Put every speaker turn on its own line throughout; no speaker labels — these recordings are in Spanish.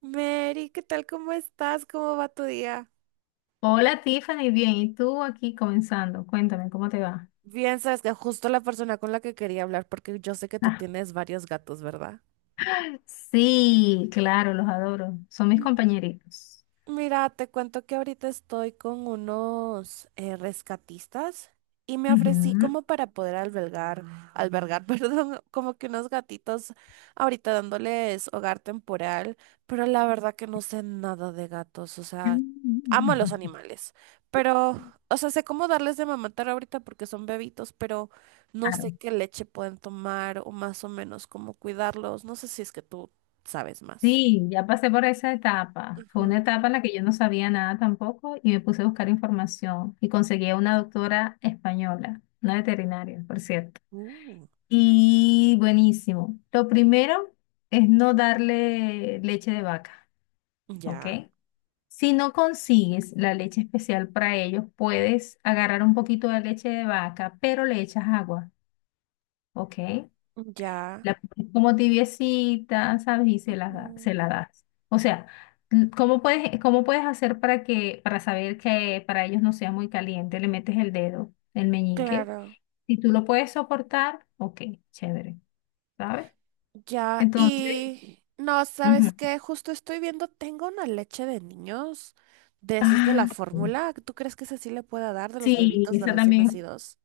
Mary, ¿qué tal? ¿Cómo estás? ¿Cómo va tu día?
Hola Tiffany, bien, ¿y tú aquí comenzando? Cuéntame, ¿cómo te va?
Bien, sabes que justo la persona con la que quería hablar, porque yo sé que tú
Ah,
tienes varios gatos, ¿verdad?
sí, claro, los adoro. Son mis compañeritos.
Mira, te cuento que ahorita estoy con unos rescatistas y me ofrecí
Ujú.
como para poder albergar, perdón, como que unos gatitos ahorita dándoles hogar temporal, pero la verdad que no sé nada de gatos, o sea, amo a los animales, pero, o sea, sé cómo darles de mamatar ahorita porque son bebitos, pero no
Claro.
sé qué leche pueden tomar o más o menos cómo cuidarlos, no sé si es que tú sabes más.
Sí, ya pasé por esa etapa. Fue
Ujú.
una etapa en la que yo no sabía nada tampoco y me puse a buscar información y conseguí a una doctora española, una veterinaria, por cierto.
Uh.
Y buenísimo. Lo primero es no darle leche de vaca, ¿ok?
Ya.
Si no consigues la leche especial para ellos, puedes agarrar un poquito de leche de vaca, pero le echas agua, ¿ok?
Ya,
La pones como tibiecita, ¿sabes? Y se la, da-
ujú,
se la das. O sea, ¿cómo puedes hacer para que, para saber que para ellos no sea muy caliente? Le metes el dedo, el meñique.
claro,
Si tú lo puedes soportar, ok, chévere, ¿sabes?
ya.
Entonces,
Y no, ¿sabes
ujú.
qué? Justo estoy viendo, tengo una leche de niños de esos de la
Ah,
fórmula. ¿Tú crees que esa sí le pueda dar de los
sí,
bebitos de
esa
recién
también.
nacidos?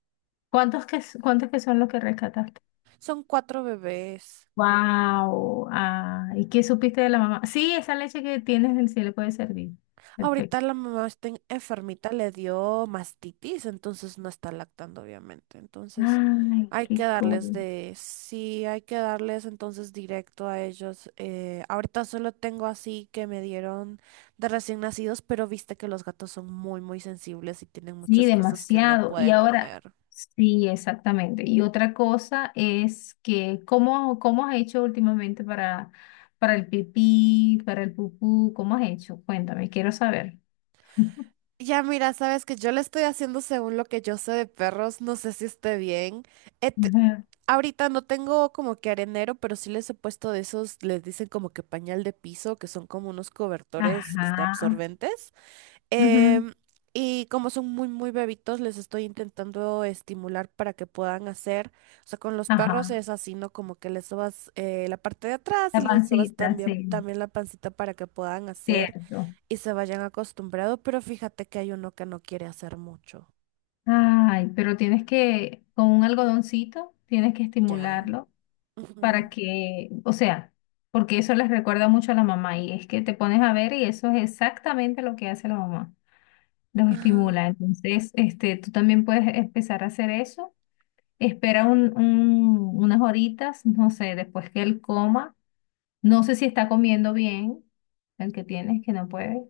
Cuántos que son los que rescataste?
Son cuatro bebés.
Wow. Ah, ¿y qué supiste de la mamá? Sí, esa leche que tienes del cielo puede servir.
Ahorita
Perfecto.
la mamá está enfermita, le dio mastitis, entonces no está lactando, obviamente. Entonces
Ay,
hay que
qué
darles
cool.
de, sí, hay que darles entonces directo a ellos. Ahorita solo tengo así que me dieron de recién nacidos, pero viste que los gatos son muy, muy sensibles y tienen
Sí,
muchas cosas que no
demasiado. Y
pueden comer.
ahora, sí, exactamente. Y otra cosa es que, ¿cómo has hecho últimamente para el pipí, para el pupú? ¿Cómo has hecho? Cuéntame, quiero saber.
Ya mira, sabes que yo le estoy haciendo según lo que yo sé de perros, no sé si esté bien. Eh, te-
Ujú.
ahorita no tengo como que arenero, pero sí les he puesto de esos, les dicen como que pañal de piso, que son como unos cobertores este,
Ajá.
absorbentes.
Ujú.
Em, y como son muy, muy bebitos, les estoy intentando estimular para que puedan hacer, o sea, con los perros
Ajá.
es así, ¿no? Como que les sobas la parte de atrás y
La
les sobas
pancita,
también,
sí.
también la pancita para que puedan hacer
Cierto.
y se vayan acostumbrados, pero fíjate que hay uno que no quiere hacer mucho.
Ay, pero tienes que, con un algodoncito, tienes que
Ya.
estimularlo
Ujú,
para que, o sea, porque eso les recuerda mucho a la mamá y es que te pones a ver y eso es exactamente lo que hace la mamá, los
ajá.
estimula. Entonces, este, tú también puedes empezar a hacer eso. Espera unas horitas, no sé, después que él coma. No sé si está comiendo bien, el que tienes, que no puede.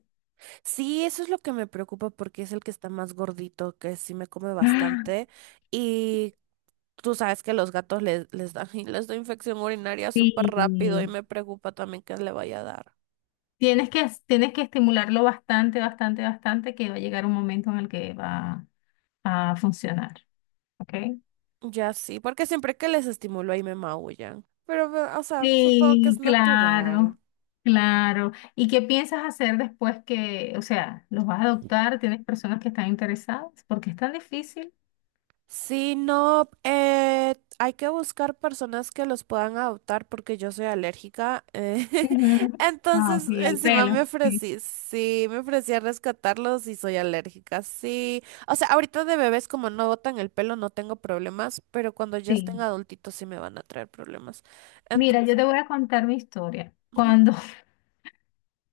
Sí, eso es lo que me preocupa porque es el que está más gordito, que sí me come
Ah,
bastante. Y tú sabes que los gatos les da, les da infección urinaria súper rápido y
sí.
me preocupa también que le vaya a dar.
Tienes que estimularlo bastante, bastante, bastante, que va a llegar un momento en el que va a funcionar, ¿ok?
Ya sí, porque siempre que les estimulo ahí me maullan. Pero, o sea, supongo que es
Sí,
natural.
claro, claro. ¿Y qué piensas hacer después que, o sea, los vas a adoptar?
Ujú.
¿Tienes personas que están interesadas? Porque es tan difícil.
Sí, no, hay que buscar personas que los puedan adoptar porque yo soy alérgica.
Ujú. Ah,
Entonces,
sí, al
encima me
pelo. Sí,
ofrecí, sí, me ofrecí a rescatarlos y soy alérgica, sí. O sea, ahorita de bebés como no botan el pelo no tengo problemas, pero cuando ya estén
sí.
adultitos sí me van a traer problemas.
Mira,
Entonces,
yo te voy a contar mi historia.
ujú,
Cuando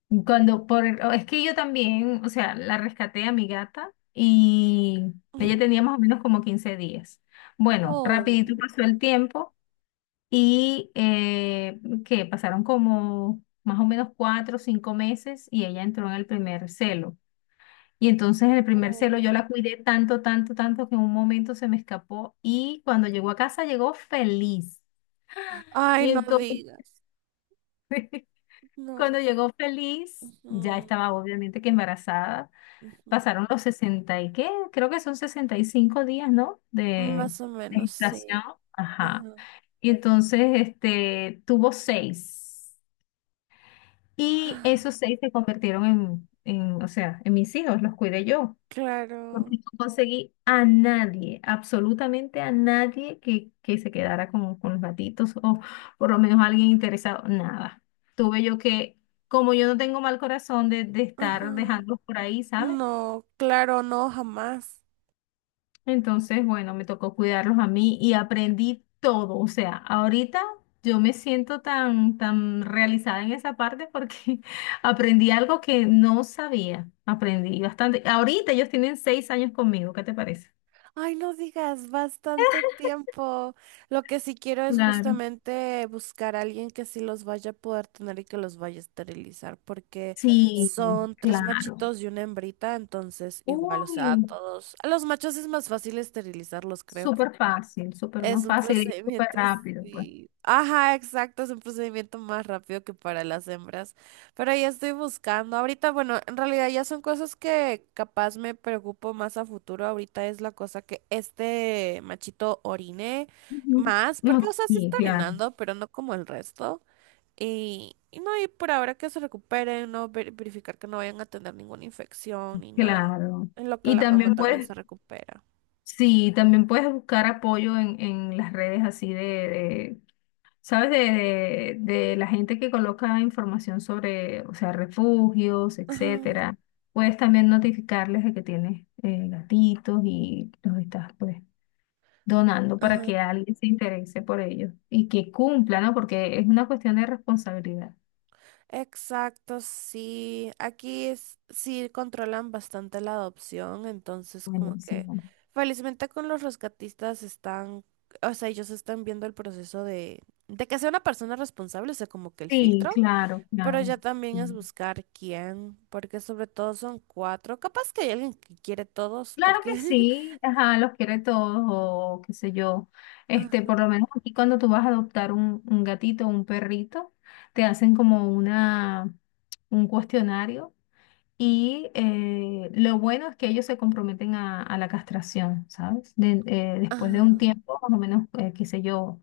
Es que yo también, o sea, la rescaté a mi gata y ella
ujú.
tenía más o menos como 15 días. Bueno, rapidito
Oh,
pasó el tiempo y que pasaron como más o menos 4 o 5 meses y ella entró en el primer celo. Y entonces en el primer
oh.
celo yo la cuidé tanto, tanto, tanto que en un momento se me escapó y cuando llegó a casa llegó feliz.
Ay,
Y
no
entonces
digas, no.
cuando llegó feliz, ya
Ujú,
estaba obviamente que embarazada
ujú,
pasaron los 60 y qué, creo que son 65 días, ¿no? De
más o
de
menos,
gestación.
sí.
Ajá.
Ajá.
Y entonces, este, tuvo seis. Y esos seis se convirtieron en, o sea, en mis hijos, los cuidé yo.
Claro.
Porque no conseguí a nadie, absolutamente a nadie que se quedara con los gatitos o por lo menos alguien interesado, nada. Tuve yo que, como yo no tengo mal corazón de estar
Ajá.
dejándolos por ahí, ¿sabes?
No, claro, no, jamás.
Entonces, bueno, me tocó cuidarlos a mí y aprendí todo. O sea, ahorita yo me siento tan, tan realizada en esa parte porque aprendí algo que no sabía. Aprendí bastante. Ahorita ellos tienen 6 años conmigo, ¿qué te parece?
Ay, no digas, bastante tiempo. Lo que sí quiero es
Claro.
justamente buscar a alguien que sí los vaya a poder tener y que los vaya a esterilizar, porque
Sí,
son tres
claro.
machitos y una hembrita, entonces igual, o sea, a
Uy,
todos, a los machos es más fácil esterilizarlos, creo,
súper
porque
fácil, súper
es
más
un
fácil y súper
procedimiento,
rápido, pues.
sí. Ajá, exacto, es un procedimiento más rápido que para las hembras. Pero ya estoy buscando. Ahorita, bueno, en realidad ya son cosas que capaz me preocupo más a futuro. Ahorita es la cosa que este machito orine
Ujú.
más, porque, o
No,
sea, sí
sí,
está
claro,
orinando, pero no como el resto. Y no, y por ahora que se recuperen, no verificar que no vayan a tener ninguna infección ni nada.
claro.
En lo que
Y
la mamá
también
también
puedes
se recupera.
Sí, también puedes buscar apoyo en las redes así de, ¿sabes? De la gente que coloca información sobre, o sea, refugios,
Ajá,
etcétera. Puedes también notificarles de que tienes gatitos y los estás pues donando para
ajá.
que alguien se interese por ellos y que cumpla, ¿no? Porque es una cuestión de responsabilidad.
Exacto, sí. Aquí sí controlan bastante la adopción, entonces como que
Buenísimo.
felizmente con los rescatistas están, o sea, ellos están viendo el proceso de que sea una persona responsable, o sea, como que el
Sí,
filtro,
claro,
pero
claro.
ya también es
Claro.
buscar quién, porque sobre todo son cuatro. Capaz que hay alguien que quiere todos,
Claro que
porque...
sí, ajá, los quiere todos o qué sé yo. Este,
Ah,
por lo menos aquí cuando tú vas a adoptar un gatito o un perrito, te hacen como una, un cuestionario y lo bueno es que ellos se comprometen a la castración, ¿sabes? Después de
ah,
un tiempo, más o menos, qué sé yo,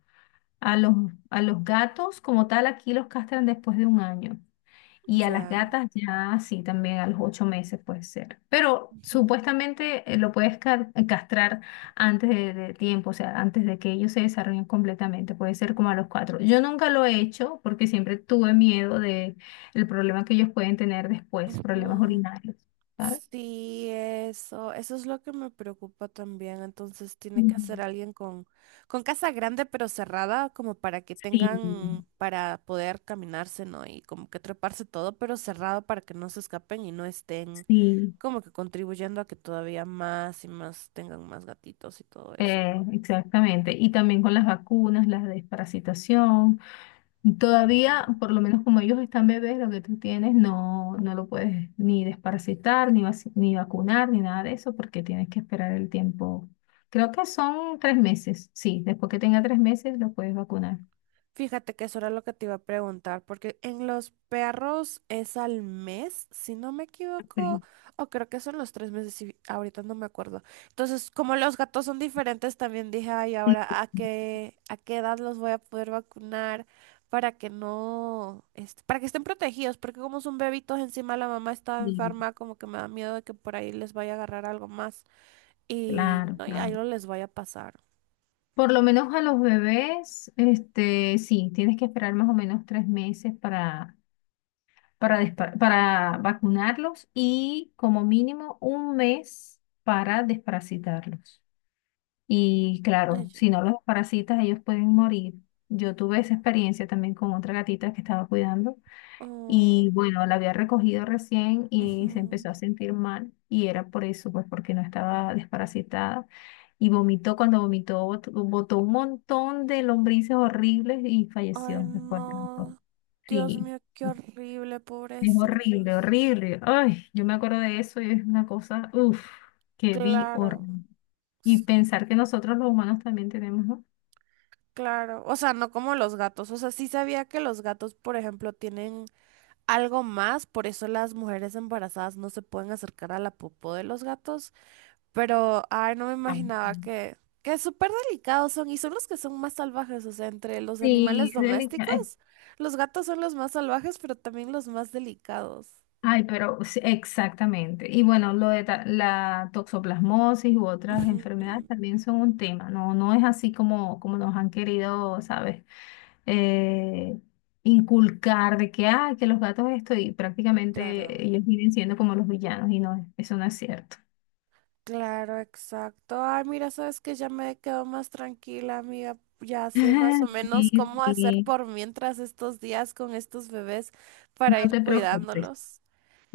a los, a los gatos como tal aquí los castran después de un año. Y a las
ya.
gatas ya sí, también a los 8 meses puede ser. Pero supuestamente lo puedes castrar antes de tiempo, o sea, antes de que ellos se desarrollen completamente. Puede ser como a los cuatro. Yo nunca lo he hecho porque siempre tuve miedo de el problema que ellos pueden tener después, problemas
Ujú.
urinarios, ¿sabes?
Sí, eso es lo que me preocupa también. Entonces tiene que
Ujú.
ser alguien con casa grande pero cerrada, como para que
Sí,
tengan, para poder caminarse, ¿no? Y como que treparse todo, pero cerrado para que no se escapen y no estén
sí,
como que contribuyendo a que todavía más y más tengan más gatitos y todo eso.
exactamente. Y también con las vacunas, la desparasitación. Y
Ujú.
todavía, por lo menos como ellos están bebés, lo que tú tienes no, no lo puedes ni desparasitar, ni, ni vacunar, ni nada de eso, porque tienes que esperar el tiempo. Creo que son 3 meses. Sí, después que tenga 3 meses lo puedes vacunar.
Fíjate que eso era lo que te iba a preguntar, porque en los perros es al mes, si no me equivoco,
Ok.
o creo que son los 3 meses, si ahorita no me acuerdo. Entonces, como los gatos son diferentes, también dije, ay,
Sí,
ahora, ¿a qué edad los voy a poder vacunar para que no, este, para que estén protegidos? Porque como son bebitos, encima la mamá estaba
sí,
enferma, como que me da miedo de que por ahí les vaya a agarrar algo más y
claro,
no, y ahí
claro.
no les vaya a pasar.
Por lo menos a los bebés, este, sí, tienes que esperar más o menos 3 meses para, para vacunarlos y como mínimo un mes para desparasitarlos. Y
Ay,
claro,
ya.
si no los parasitas, ellos pueden morir. Yo tuve esa experiencia también con otra gatita que estaba cuidando y
Oh,
bueno, la había recogido recién y se
ujú.
empezó a sentir mal y era por eso, pues porque no estaba desparasitada y vomitó, cuando vomitó botó un montón de lombrices horribles y
Ay,
falleció después de rato.
no. Dios
Sí,
mío, qué horrible,
es horrible,
pobrecitos.
horrible. Ay, yo me acuerdo de eso y es una cosa, uff, que vi
Claro,
horrible. Y
s-
pensar que nosotros los humanos también tenemos, ¿no?
claro. O sea, no como los gatos. O sea, sí sabía que los gatos, por ejemplo, tienen algo más, por eso las mujeres embarazadas no se pueden acercar a la popó de los gatos. Pero, ay, no me
Ujú.
imaginaba que súper delicados son y son los que son más salvajes. O sea, entre los
Sí,
animales
es delicado.
domésticos, los gatos son los más salvajes, pero también los más delicados.
Ay, pero sí, exactamente. Y bueno, lo de la toxoplasmosis u otras
Ujú,
enfermedades también son un tema. No, no es así como, como nos han querido, ¿sabes? Eh, Inculcar de que, que los gatos esto y
claro.
prácticamente ellos vienen siendo como los villanos y no, eso no es cierto.
Claro, exacto. Ay, mira, sabes que ya me quedo más tranquila, amiga. Ya sé más o menos
Sí,
cómo hacer
sí,
por mientras estos días con estos bebés para
no
ir
te preocupes.
cuidándolos.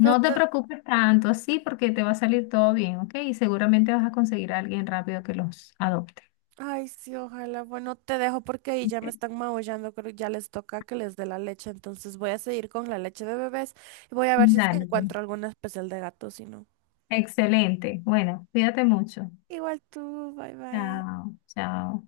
Pero
te
te...
preocupes tanto, sí, porque te va a salir todo bien, ¿ok? Y seguramente vas a conseguir a alguien rápido que los adopte.
Ay, sí, ojalá. Bueno, te dejo porque ahí ya me
Ok.
están maullando. Creo que ya les toca que les dé la leche. Entonces voy a seguir con la leche de bebés y voy a ver si es que
Dale, pues.
encuentro alguna especial de gato, si no.
Excelente. Bueno, cuídate mucho.
Igual tú, bye bye.
Chao, chao.